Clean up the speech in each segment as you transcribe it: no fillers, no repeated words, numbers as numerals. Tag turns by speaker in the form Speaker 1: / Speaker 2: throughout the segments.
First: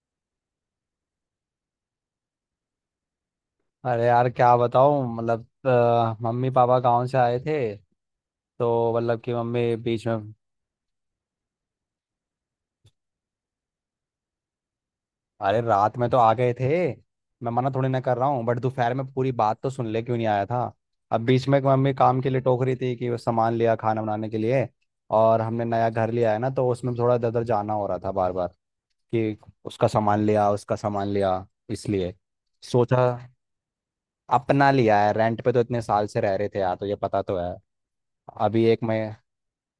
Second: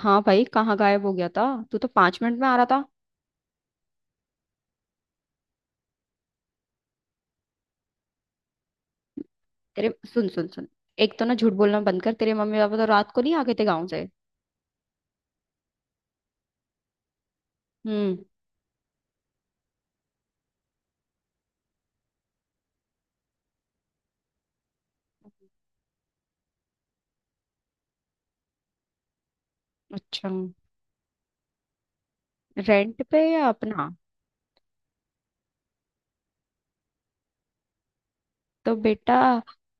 Speaker 1: हाँ भाई, कहाँ गायब हो गया था? तू तो 5 मिनट में आ रहा था।
Speaker 2: अरे यार क्या बताऊं। मतलब मम्मी पापा गांव से आए थे, तो मतलब कि मम्मी
Speaker 1: तेरे
Speaker 2: बीच
Speaker 1: सुन
Speaker 2: में।
Speaker 1: सुन सुन, एक तो ना झूठ बोलना बंद कर। तेरे मम्मी पापा तो रात को नहीं आ गए थे गाँव से।
Speaker 2: अरे रात में तो आ गए थे। मैं मना थोड़ी ना कर
Speaker 1: हम्म।
Speaker 2: रहा हूँ, बट दोपहर में पूरी बात तो सुन ले क्यों नहीं आया था। अब बीच में एक मम्मी काम के लिए टोक रही थी कि वो सामान लिया खाना बनाने के लिए, और हमने नया घर लिया है ना, तो उसमें थोड़ा इधर उधर जाना हो रहा था बार बार कि उसका सामान
Speaker 1: अच्छा,
Speaker 2: लिया उसका सामान लिया, इसलिए
Speaker 1: रेंट
Speaker 2: सोचा।
Speaker 1: पे या अपना?
Speaker 2: अपना लिया है, रेंट पे तो इतने साल से रह रहे थे यार, तो ये पता तो है। अभी
Speaker 1: तो
Speaker 2: एक,
Speaker 1: बेटा,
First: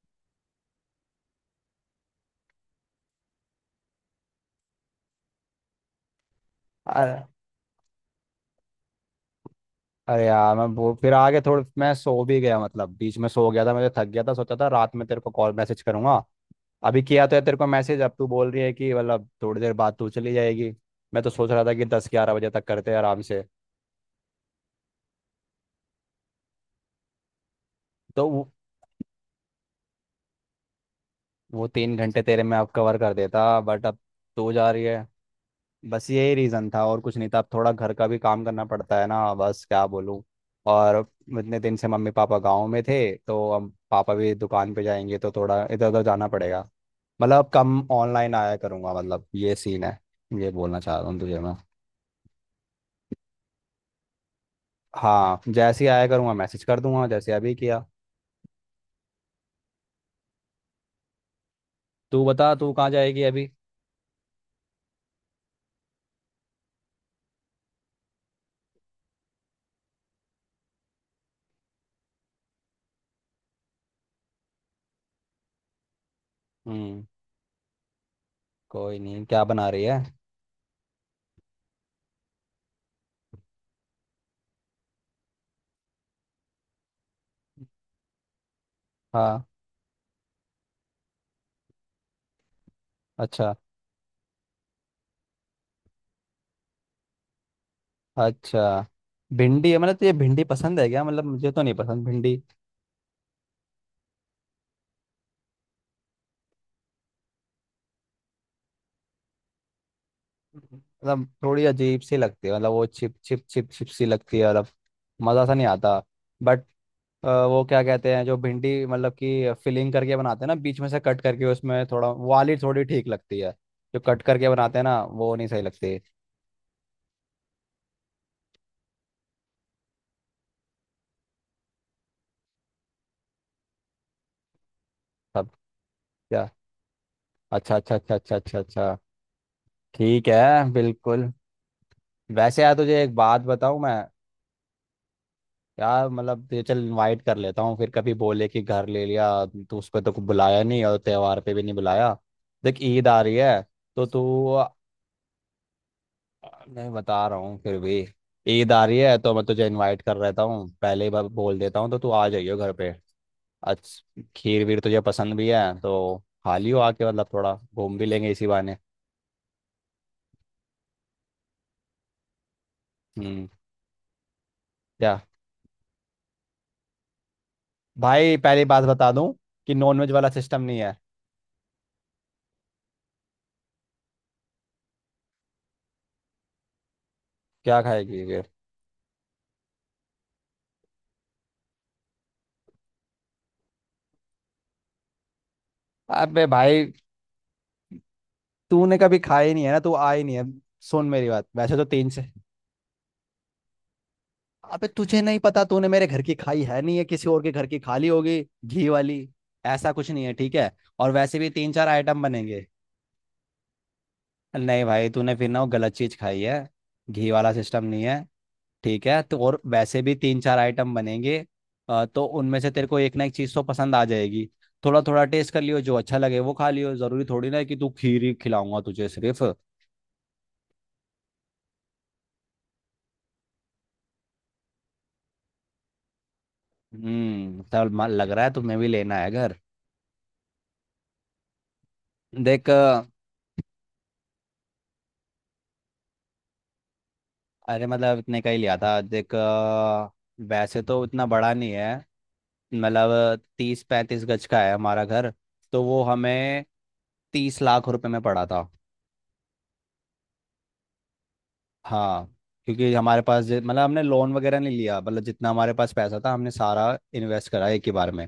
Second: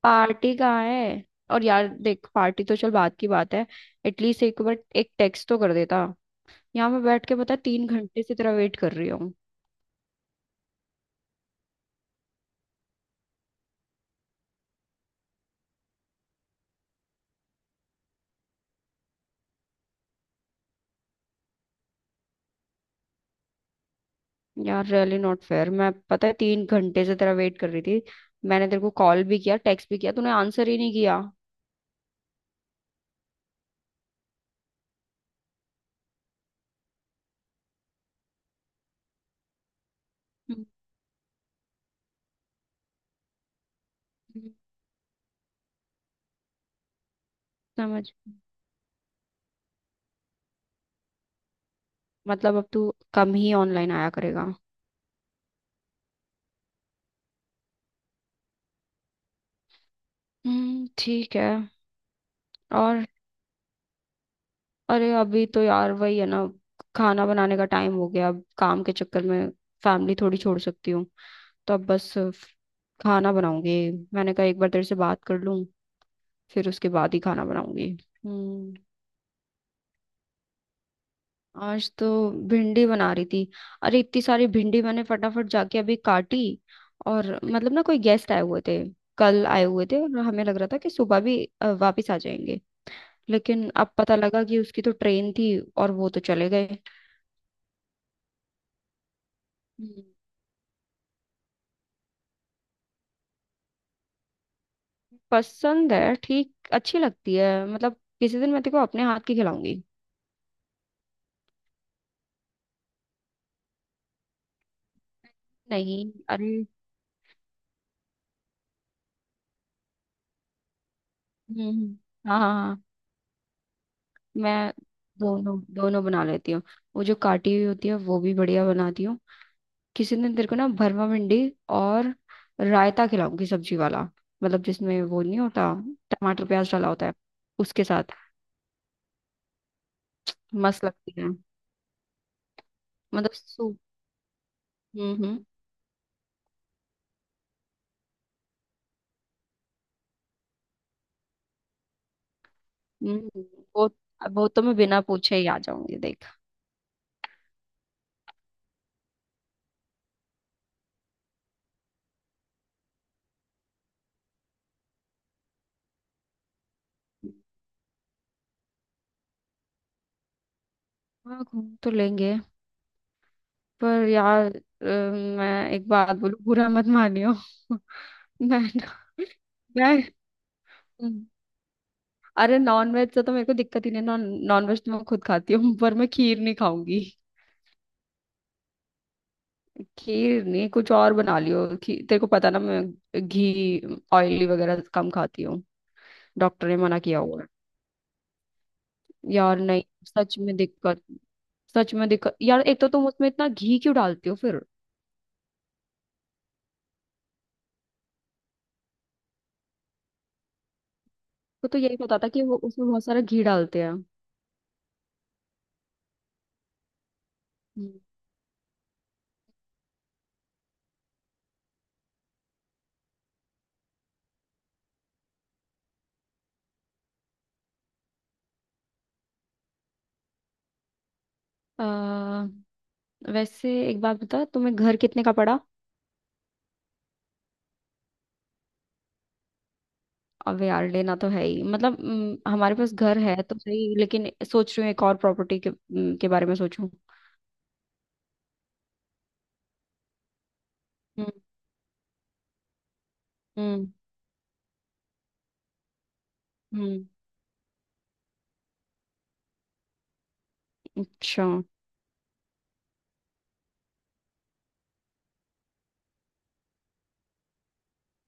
Speaker 1: पार्टी कहाँ है? और यार देख, पार्टी तो चल बात की बात है। एटलीस्ट एक बार एक टेक्स्ट तो कर देता। यहाँ मैं बैठ
Speaker 2: मैं
Speaker 1: के, पता है, 3 घंटे से तेरा वेट कर रही हूँ।
Speaker 2: अरे यार मैं वो फिर आगे थोड़ा मैं सो भी गया, मतलब बीच में सो गया था मैं, तो थक गया था, सोचा था रात में तेरे को कॉल मैसेज करूंगा। अभी किया तो है तेरे को मैसेज, अब तू बोल रही है कि मतलब थोड़ी देर बाद तू चली जाएगी। मैं तो सोच रहा था कि 10 11 बजे तक करते हैं आराम से,
Speaker 1: यार रियली नॉट फेयर। मैं पता है 3 घंटे से तेरा वेट कर रही थी।
Speaker 2: तो
Speaker 1: मैंने तेरे को कॉल भी किया, टेक्स्ट भी किया, तूने आंसर ही नहीं किया।
Speaker 2: वो तीन घंटे तेरे में अब कवर कर देता, बट अब तू जा रही है। बस यही रीज़न था, और कुछ नहीं था। अब थोड़ा घर का भी काम करना पड़ता है ना, बस क्या बोलूँ। और इतने दिन से मम्मी पापा गाँव में थे, तो अब पापा भी
Speaker 1: हम्म।
Speaker 2: दुकान पे जाएंगे, तो थोड़ा इधर उधर जाना पड़ेगा। मतलब अब कम
Speaker 1: समझ।
Speaker 2: ऑनलाइन आया करूंगा, मतलब ये सीन है। ये बोलना चाह रहा हूँ तुझे मैं।
Speaker 1: मतलब अब तू कम ही ऑनलाइन आया करेगा।
Speaker 2: हाँ, जैसे ही आया करूंगा मैसेज कर दूंगा, जैसे अभी किया।
Speaker 1: हम्म, ठीक है।
Speaker 2: तू बता, तू कहाँ
Speaker 1: और
Speaker 2: जाएगी अभी।
Speaker 1: अरे अभी तो यार वही है ना, खाना बनाने का टाइम हो गया। अब काम के चक्कर में फैमिली थोड़ी छोड़ सकती हूँ। तो अब बस खाना बनाऊंगी। मैंने कहा एक बार तेरे से बात कर लूं, फिर उसके
Speaker 2: हम्म।
Speaker 1: बाद ही खाना बनाऊंगी। हम्म।
Speaker 2: कोई नहीं, क्या बना रही है।
Speaker 1: आज तो भिंडी बना रही थी। अरे इतनी सारी भिंडी मैंने फटाफट जाके अभी काटी। और मतलब ना कोई गेस्ट आए हुए थे।
Speaker 2: हाँ।
Speaker 1: कल आए हुए थे और हमें लग रहा था कि सुबह भी वापिस आ जाएंगे।
Speaker 2: अच्छा।
Speaker 1: लेकिन अब पता लगा कि उसकी तो ट्रेन थी और वो तो चले गए।
Speaker 2: अच्छा भिंडी है। मतलब
Speaker 1: हम्म,
Speaker 2: तुझे भिंडी पसंद है क्या? मतलब मुझे तो नहीं पसंद भिंडी।
Speaker 1: पसंद है, ठीक अच्छी लगती है। मतलब किसी दिन मैं तेको अपने हाथ की खिलाऊंगी।
Speaker 2: मतलब थोड़ी अजीब सी लगती है, मतलब वो छिप छिप छिप छिप सी लगती है, मतलब मज़ा सा नहीं आता।
Speaker 1: नहीं अरे।
Speaker 2: बट वो क्या कहते हैं जो भिंडी मतलब कि फिलिंग करके बनाते हैं ना, बीच में से कट करके
Speaker 1: हम्म
Speaker 2: उसमें
Speaker 1: हम्म,
Speaker 2: थोड़ा
Speaker 1: हाँ हाँ
Speaker 2: वाली
Speaker 1: हाँ,
Speaker 2: थोड़ी ठीक लगती है। जो कट करके
Speaker 1: मैं
Speaker 2: बनाते हैं ना, वो नहीं
Speaker 1: दोनों
Speaker 2: सही लगती।
Speaker 1: दोनों बना लेती हूँ। वो जो काटी हुई होती है वो भी बढ़िया बनाती हूँ। किसी दिन तेरे को ना भरमा भिंडी और रायता खिलाऊंगी, सब्जी वाला, मतलब जिसमें वो नहीं
Speaker 2: सब
Speaker 1: होता, टमाटर
Speaker 2: क्या?
Speaker 1: प्याज डाला होता है
Speaker 2: अच्छा
Speaker 1: उसके
Speaker 2: अच्छा
Speaker 1: साथ,
Speaker 2: अच्छा अच्छा अच्छा अच्छा। ठीक है।
Speaker 1: मस्त लगती है।
Speaker 2: बिल्कुल। वैसे यार तुझे एक
Speaker 1: मतलब
Speaker 2: बात
Speaker 1: सूप।
Speaker 2: बताऊं मैं।
Speaker 1: हम्म हम्म
Speaker 2: यार मतलब तुझे चल इनवाइट कर लेता हूँ, फिर कभी बोले कि घर ले लिया तो उस पर तो बुलाया नहीं, और त्योहार पे भी नहीं बुलाया। देख ईद आ रही
Speaker 1: हम्म,
Speaker 2: है,
Speaker 1: वो
Speaker 2: तो तू।
Speaker 1: वो तो मैं बिना पूछे ही आ जाऊंगी देख।
Speaker 2: मैं बता रहा हूँ फिर भी। ईद आ रही है, तो मैं तुझे इनवाइट कर रहता हूँ, पहले ही बोल देता हूँ, तो तू आ जाइयो घर पे आज। खीर वीर तुझे पसंद भी है तो, खा लियो आके, मतलब थोड़ा घूम भी लेंगे इसी बहाने।
Speaker 1: हाँ घूम तो लेंगे।
Speaker 2: हम्म।
Speaker 1: पर यार
Speaker 2: क्या?
Speaker 1: मैं एक बात बोलूं, बुरा मत मानियो।
Speaker 2: भाई
Speaker 1: मैं
Speaker 2: पहली बात बता
Speaker 1: ना-
Speaker 2: दूं कि
Speaker 1: मैं,
Speaker 2: नॉनवेज वाला सिस्टम नहीं है।
Speaker 1: अरे नॉन वेज से तो मेरे को दिक्कत ही नहीं। नॉन नॉन वेज तो मैं खुद खाती हूँ, पर मैं खीर नहीं खाऊंगी।
Speaker 2: क्या खाएगी फिर?
Speaker 1: खीर नहीं, कुछ और बना लियो। खीर, तेरे को पता ना, मैं घी ऑयली वगैरह कम खाती हूँ।
Speaker 2: अबे
Speaker 1: डॉक्टर ने
Speaker 2: भाई
Speaker 1: मना किया हुआ है।
Speaker 2: तूने कभी खाया ही
Speaker 1: यार
Speaker 2: नहीं है ना,
Speaker 1: नहीं,
Speaker 2: तू आई नहीं
Speaker 1: सच
Speaker 2: है।
Speaker 1: में दिक्कत।
Speaker 2: सुन मेरी बात, वैसे तो
Speaker 1: सच में
Speaker 2: तीन से,
Speaker 1: दिक्कत यार। एक तो तुम उसमें इतना घी क्यों डालती हो फिर।
Speaker 2: अबे तुझे नहीं पता तूने मेरे घर की खाई है नहीं है, किसी और के घर की खा ली होगी घी वाली। ऐसा कुछ नहीं है ठीक है, और वैसे भी
Speaker 1: तो,
Speaker 2: तीन
Speaker 1: तो
Speaker 2: चार
Speaker 1: यही पता
Speaker 2: आइटम
Speaker 1: था कि वो
Speaker 2: बनेंगे।
Speaker 1: उसमें बहुत सारा घी डालते हैं।
Speaker 2: नहीं भाई, तूने फिर ना वो गलत चीज खाई है। घी वाला सिस्टम
Speaker 1: हम्म।
Speaker 2: नहीं है। ठीक है तो, और वैसे भी तीन चार आइटम बनेंगे, तो उनमें से तेरे को एक ना एक चीज तो पसंद आ जाएगी। थोड़ा थोड़ा टेस्ट कर लियो, जो अच्छा लगे वो खा लियो। जरूरी थोड़ी ना है कि तू खीर ही खिलाऊंगा तुझे सिर्फ।
Speaker 1: अ, वैसे एक बात बता, तुम्हें घर कितने का पड़ा?
Speaker 2: तब मन लग रहा है तुम्हें भी लेना है घर।
Speaker 1: अब यार लेना तो है ही, मतलब
Speaker 2: देख
Speaker 1: हमारे पास घर है तो सही, लेकिन सोच रही हूँ एक और प्रॉपर्टी के बारे में सोचूं।
Speaker 2: अरे, मतलब इतने का ही लिया था। देख वैसे तो इतना
Speaker 1: हम्म
Speaker 2: बड़ा नहीं है। मतलब तीस
Speaker 1: हम्म
Speaker 2: पैंतीस गज का है हमारा घर। तो वो हमें
Speaker 1: हम्म,
Speaker 2: 30 लाख रुपए में पड़ा था।
Speaker 1: अच्छा।
Speaker 2: हाँ, क्योंकि हमारे पास मतलब हमने लोन वगैरह नहीं लिया, मतलब जितना हमारे पास पैसा था हमने सारा इन्वेस्ट करा एक ही बार में।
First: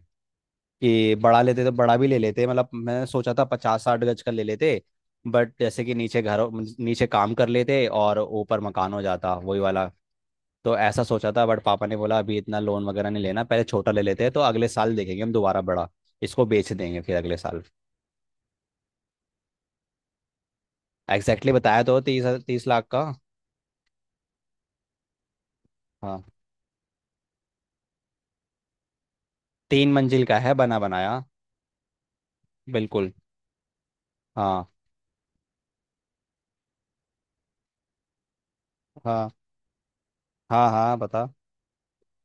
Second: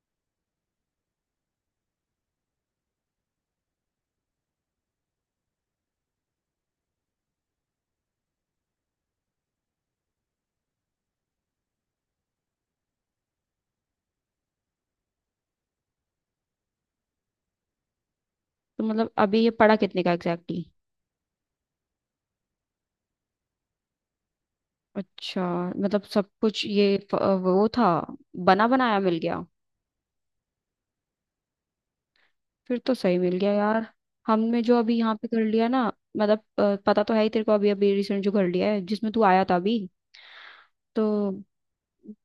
Speaker 2: कि बड़ा लेते तो बड़ा भी ले लेते, मतलब मैंने सोचा था 50 60 गज का ले लेते, बट जैसे कि नीचे घर, नीचे काम कर लेते और ऊपर मकान हो जाता वही वाला। तो ऐसा सोचा था, बट पापा ने बोला अभी इतना लोन वगैरह नहीं लेना, पहले छोटा ले लेते हैं, तो अगले साल देखेंगे हम दोबारा बड़ा, इसको बेच देंगे फिर अगले साल।
Speaker 1: तो मतलब अभी ये पड़ा कितने का एग्जैक्टली?
Speaker 2: एग्जैक्टली बताया तो, 30 30 लाख का।
Speaker 1: अच्छा, मतलब
Speaker 2: हाँ।
Speaker 1: सब कुछ ये वो था, बना बनाया मिल गया?
Speaker 2: तीन मंजिल का है बना बनाया।
Speaker 1: फिर तो
Speaker 2: बिल्कुल।
Speaker 1: सही मिल गया यार। हमने
Speaker 2: हाँ,
Speaker 1: जो अभी यहाँ पे कर लिया ना, मतलब पता तो है ही तेरे को, अभी अभी रिसेंट जो कर लिया है जिसमें तू
Speaker 2: हाँ,
Speaker 1: आया था अभी,
Speaker 2: हाँ, हाँ
Speaker 1: तो
Speaker 2: बता।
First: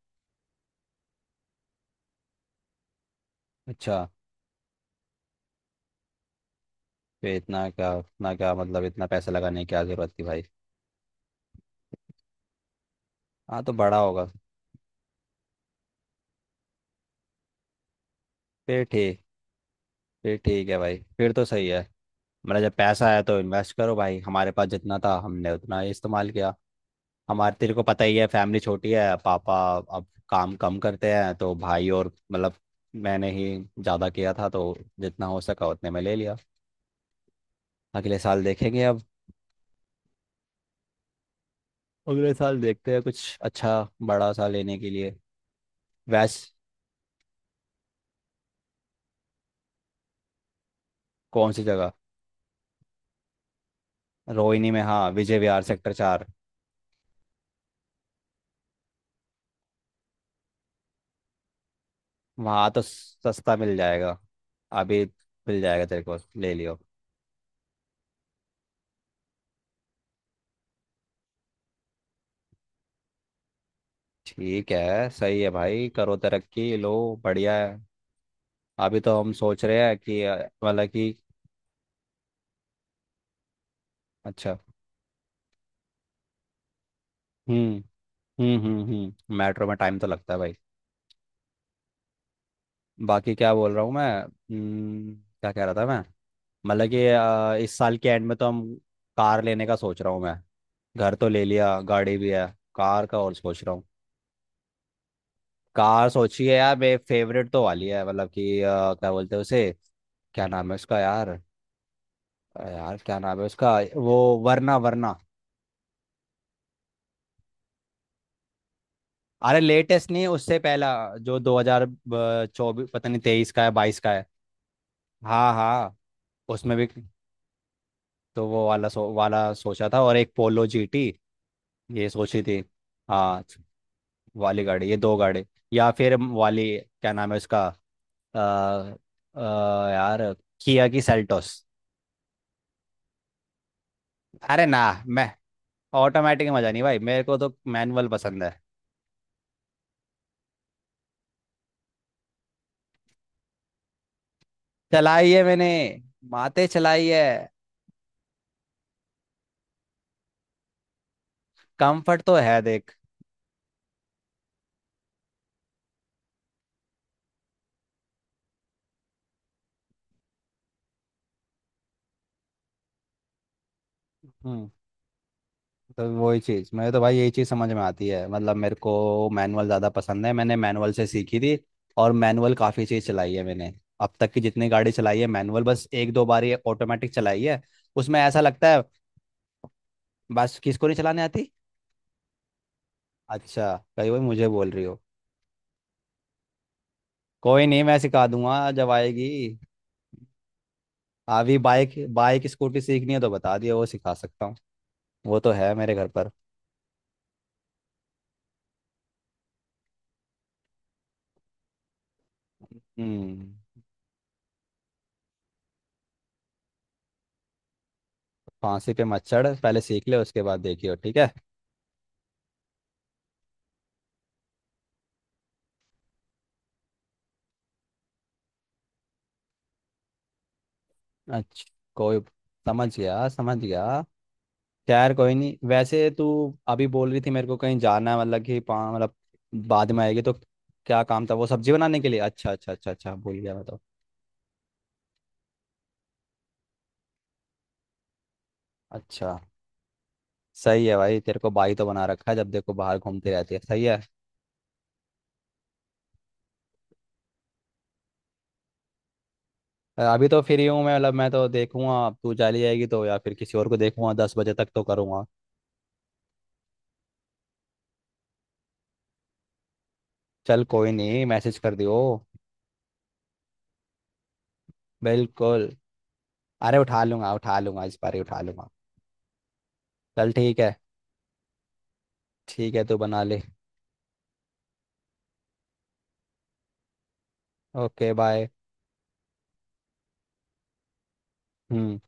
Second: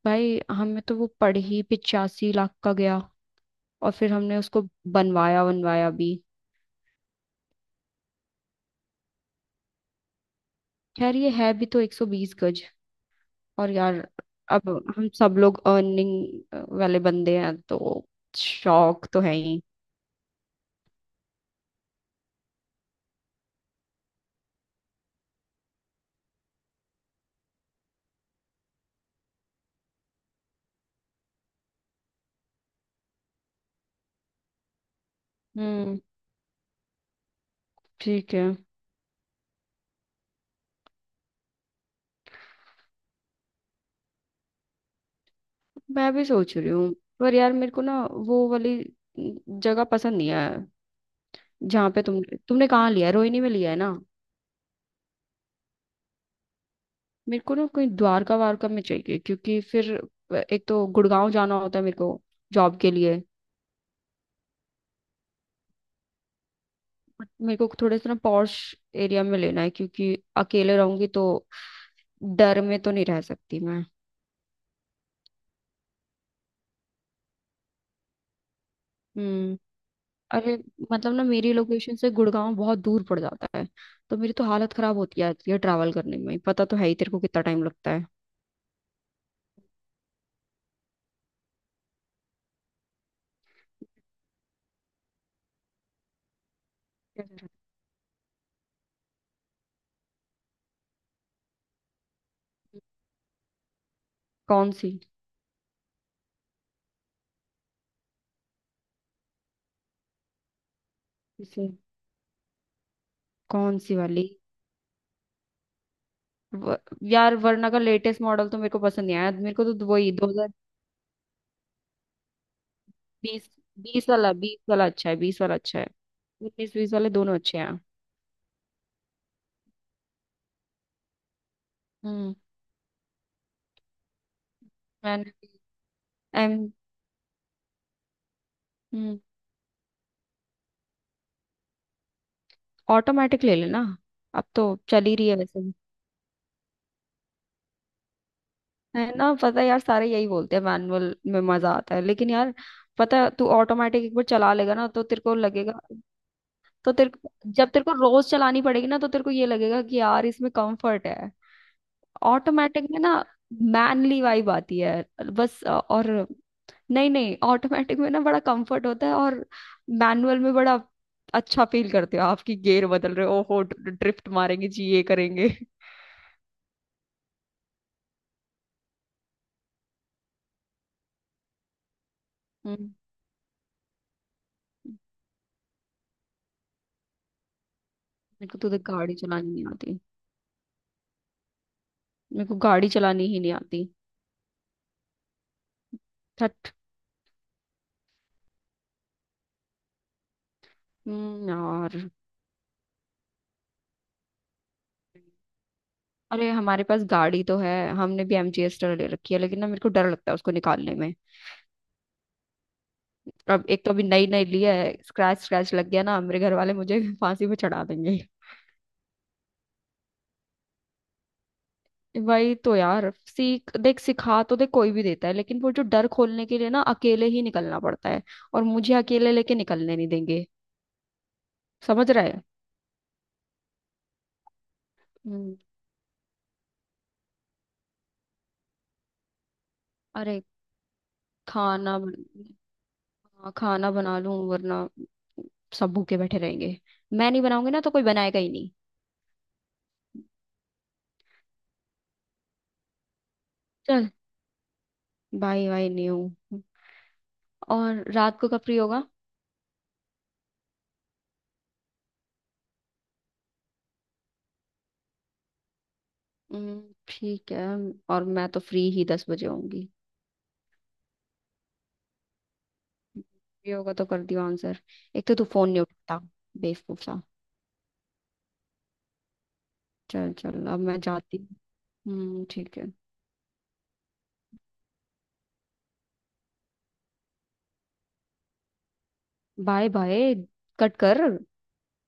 Speaker 1: भाई हमें तो वो पड़ ही 85 लाख का गया। और
Speaker 2: अच्छा।
Speaker 1: फिर हमने उसको बनवाया, बनवाया भी।
Speaker 2: फिर इतना क्या इतना क्या, मतलब इतना पैसा लगाने की क्या जरूरत थी भाई।
Speaker 1: खैर ये है भी तो 120 गज।
Speaker 2: हाँ
Speaker 1: और
Speaker 2: तो
Speaker 1: यार,
Speaker 2: बड़ा होगा।
Speaker 1: अब हम सब लोग अर्निंग वाले बंदे हैं तो
Speaker 2: फिर
Speaker 1: शौक तो
Speaker 2: ठीक,
Speaker 1: है ही।
Speaker 2: फिर ठीक है भाई, फिर तो सही है। मेरा जब पैसा आया तो इन्वेस्ट करो भाई, हमारे पास जितना था हमने उतना ही इस्तेमाल किया। हमारे तेरे को पता ही है फैमिली छोटी है, पापा अब काम कम करते हैं, तो भाई और मतलब मैंने ही ज़्यादा किया था, तो जितना हो सका उतने
Speaker 1: हम्म
Speaker 2: में ले लिया। अगले
Speaker 1: ठीक
Speaker 2: साल
Speaker 1: है।
Speaker 2: देखेंगे अब, अगले साल देखते हैं कुछ अच्छा बड़ा सा लेने के लिए।
Speaker 1: मैं भी
Speaker 2: वैस
Speaker 1: सोच रही हूँ। पर यार मेरे को ना वो वाली जगह पसंद नहीं है,
Speaker 2: कौन सी
Speaker 1: जहाँ
Speaker 2: जगह?
Speaker 1: पे तुमने कहाँ लिया है, रोहिणी में लिया है ना।
Speaker 2: रोहिणी में, हाँ विजय विहार सेक्टर 4।
Speaker 1: मेरे को ना कहीं द्वारका वारका में चाहिए, क्योंकि फिर एक तो गुड़गांव जाना होता है मेरे को
Speaker 2: वहाँ
Speaker 1: जॉब
Speaker 2: तो
Speaker 1: के लिए।
Speaker 2: सस्ता मिल जाएगा अभी, मिल जाएगा तेरे को, ले लियो।
Speaker 1: बट मेरे को थोड़े से ना पॉश एरिया में लेना है, क्योंकि अकेले रहूंगी तो डर में तो नहीं रह सकती मैं।
Speaker 2: ठीक है, सही है भाई, करो तरक्की लो, बढ़िया है। अभी तो हम
Speaker 1: हम्म।
Speaker 2: सोच रहे हैं कि
Speaker 1: अरे,
Speaker 2: मतलब
Speaker 1: मतलब
Speaker 2: कि
Speaker 1: ना मेरी लोकेशन से गुड़गांव बहुत दूर पड़ जाता है। तो मेरी तो
Speaker 2: अच्छा।
Speaker 1: हालत खराब होती जाती है ट्रैवल करने में, पता तो है ही तेरे को कितना टाइम
Speaker 2: हम्म
Speaker 1: लगता है।
Speaker 2: हम्म, मेट्रो में टाइम तो लगता है भाई। बाकी क्या बोल रहा हूँ मैं? क्या कह रहा था मैं? मतलब कि
Speaker 1: कैसे?
Speaker 2: इस साल के एंड में तो हम कार लेने का सोच रहा हूँ मैं। घर तो ले लिया, गाड़ी भी है, कार का और सोच रहा हूँ।
Speaker 1: कौन सी?
Speaker 2: कार सोची है यार, मेरे फेवरेट तो वाली है, मतलब कि क्या बोलते हैं उसे? क्या नाम है उसका यार?
Speaker 1: किसे?
Speaker 2: यार क्या नाम है उसका
Speaker 1: कौन सी
Speaker 2: वो,
Speaker 1: वाली?
Speaker 2: वरना वरना।
Speaker 1: व, यार वरना का लेटेस्ट मॉडल तो मेरे को पसंद नहीं आया। मेरे
Speaker 2: अरे
Speaker 1: को तो
Speaker 2: लेटेस्ट
Speaker 1: वही
Speaker 2: नहीं
Speaker 1: दो हजार
Speaker 2: उससे पहला, जो 2024, पता नहीं
Speaker 1: बीस
Speaker 2: 23 का है 22
Speaker 1: बीस
Speaker 2: का है।
Speaker 1: वाला, बीस वाला अच्छा है, बीस
Speaker 2: हाँ
Speaker 1: वाला अच्छा है।
Speaker 2: हाँ।
Speaker 1: उन्नीस
Speaker 2: उसमें भी
Speaker 1: बीस वाले दोनों अच्छे हैं।
Speaker 2: तो वो वाला वाला सोचा था, और एक पोलो जीटी, ये
Speaker 1: हम्म।
Speaker 2: सोची थी। हाँ, वाली गाड़ी, ये दो गाड़ी,
Speaker 1: मैंने
Speaker 2: या फिर
Speaker 1: एम।
Speaker 2: वाली क्या नाम है उसका? आ,
Speaker 1: हम्म।
Speaker 2: आ, यार, किया की सेल्टोस।
Speaker 1: ऑटोमेटिक ले लेना, अब
Speaker 2: अरे
Speaker 1: तो
Speaker 2: ना,
Speaker 1: चल ही
Speaker 2: मैं
Speaker 1: रही है वैसे।
Speaker 2: ऑटोमेटिक मजा नहीं भाई, मेरे को तो मैनुअल पसंद है।
Speaker 1: है ना, पता है यार, सारे यही बोलते हैं मैनुअल में मजा आता है, लेकिन यार पता है, तू ऑटोमेटिक एक बार चला लेगा ना तो तेरे
Speaker 2: चलाई
Speaker 1: को
Speaker 2: है मैंने,
Speaker 1: लगेगा।
Speaker 2: माते
Speaker 1: तो
Speaker 2: चलाई
Speaker 1: तेरे
Speaker 2: है।
Speaker 1: को, जब तेरे को रोज चलानी पड़ेगी ना, तो तेरे को ये लगेगा कि यार इसमें कंफर्ट है।
Speaker 2: कंफर्ट तो है
Speaker 1: ऑटोमेटिक
Speaker 2: देख।
Speaker 1: में ना मैनली वाइब आती है। बस और नहीं नहीं, ऑटोमेटिक में ना बड़ा कंफर्ट होता है। और मैनुअल में बड़ा अच्छा फील करते हो, आपकी गियर बदल रहे हो, ओहो ड्रिफ्ट मारेंगे
Speaker 2: हम्म।
Speaker 1: जी, ये करेंगे।
Speaker 2: तो वही चीज़ मैं तो भाई, यही चीज़ समझ में आती है, मतलब मेरे को मैनुअल ज़्यादा पसंद है, मैंने मैनुअल से सीखी थी। और मैनुअल काफ़ी
Speaker 1: हम्म।
Speaker 2: चीज़ चलाई है मैंने। अब तक की जितनी गाड़ी चलाई है मैनुअल, बस एक दो बार ये ऑटोमेटिक चलाई है, उसमें ऐसा
Speaker 1: मेरे को
Speaker 2: लगता
Speaker 1: तो
Speaker 2: है।
Speaker 1: देख गाड़ी चलानी नहीं आती।
Speaker 2: बस किसको नहीं चलाने आती?
Speaker 1: मेरे को गाड़ी चलानी ही नहीं
Speaker 2: अच्छा,
Speaker 1: आती।
Speaker 2: कही वही मुझे बोल रही हो?
Speaker 1: थट।
Speaker 2: कोई नहीं, मैं सिखा दूंगा जब आएगी। अभी बाइक
Speaker 1: यार।
Speaker 2: बाइक स्कूटी सीखनी है तो बता दियो, वो सिखा सकता हूँ, वो तो है मेरे घर पर।
Speaker 1: अरे हमारे पास गाड़ी तो है, हमने भी एमजीएस ले रखी है, लेकिन ना मेरे को डर लगता है उसको निकालने में।
Speaker 2: हम्म
Speaker 1: अब एक तो अभी नई नई ली है। स्क्रैच स्क्रैच लग गया ना मेरे घर वाले मुझे फांसी पे चढ़ा देंगे।
Speaker 2: फांसी पे मच्छर पहले सीख ले उसके बाद देखियो ठीक है।
Speaker 1: वही तो यार, सीख देख, सिखा तो देख कोई भी देता है, लेकिन वो जो डर खोलने के लिए ना अकेले ही निकलना पड़ता है। और मुझे अकेले लेके निकलने नहीं देंगे।
Speaker 2: अच्छा,
Speaker 1: समझ
Speaker 2: कोई,
Speaker 1: रहा है।
Speaker 2: समझ गया समझ गया। खैर कोई
Speaker 1: हम्म,
Speaker 2: नहीं, वैसे तू अभी बोल रही थी मेरे को कहीं जाना है, मतलब कि मतलब बाद में आएगी तो।
Speaker 1: अरे
Speaker 2: क्या काम था? वो सब्जी
Speaker 1: खाना
Speaker 2: बनाने के लिए,
Speaker 1: बन-
Speaker 2: अच्छा अच्छा अच्छा अच्छा, भूल
Speaker 1: हाँ,
Speaker 2: गया मैं तो।
Speaker 1: खाना बना लूं वरना सब भूखे बैठे रहेंगे। मैं नहीं बनाऊंगी ना तो कोई बनाएगा ही नहीं।
Speaker 2: अच्छा, सही है भाई, तेरे को बाई तो बना रखा है, जब देखो बाहर घूमती रहती है, सही है।
Speaker 1: चल, बाय बाय नहीं हूँ। और रात को कब फ्री होगा?
Speaker 2: अभी तो फ्री हूँ मैं, मतलब मैं तो देखूंगा अब तू चली जाएगी तो, या फिर किसी और को देखूंगा, 10 बजे तक तो करूंगा।
Speaker 1: ठीक है। और मैं तो फ्री ही 10 बजे होंगी।
Speaker 2: चल कोई नहीं मैसेज कर दियो।
Speaker 1: फ्री होगा तो कर दियो आंसर। एक तो तू
Speaker 2: बिल्कुल।
Speaker 1: फोन नहीं उठाता,
Speaker 2: अरे
Speaker 1: बेवकूफ
Speaker 2: उठा
Speaker 1: सा।
Speaker 2: लूंगा उठा लूंगा, इस बार ही उठा लूंगा। चल
Speaker 1: चल
Speaker 2: ठीक
Speaker 1: चल,
Speaker 2: है,
Speaker 1: अब मैं जाती हूँ।
Speaker 2: ठीक
Speaker 1: ठीक
Speaker 2: है
Speaker 1: है।
Speaker 2: तू बना ले। Okay bye.
Speaker 1: Bye bye. Cut कर।
Speaker 2: हम्म।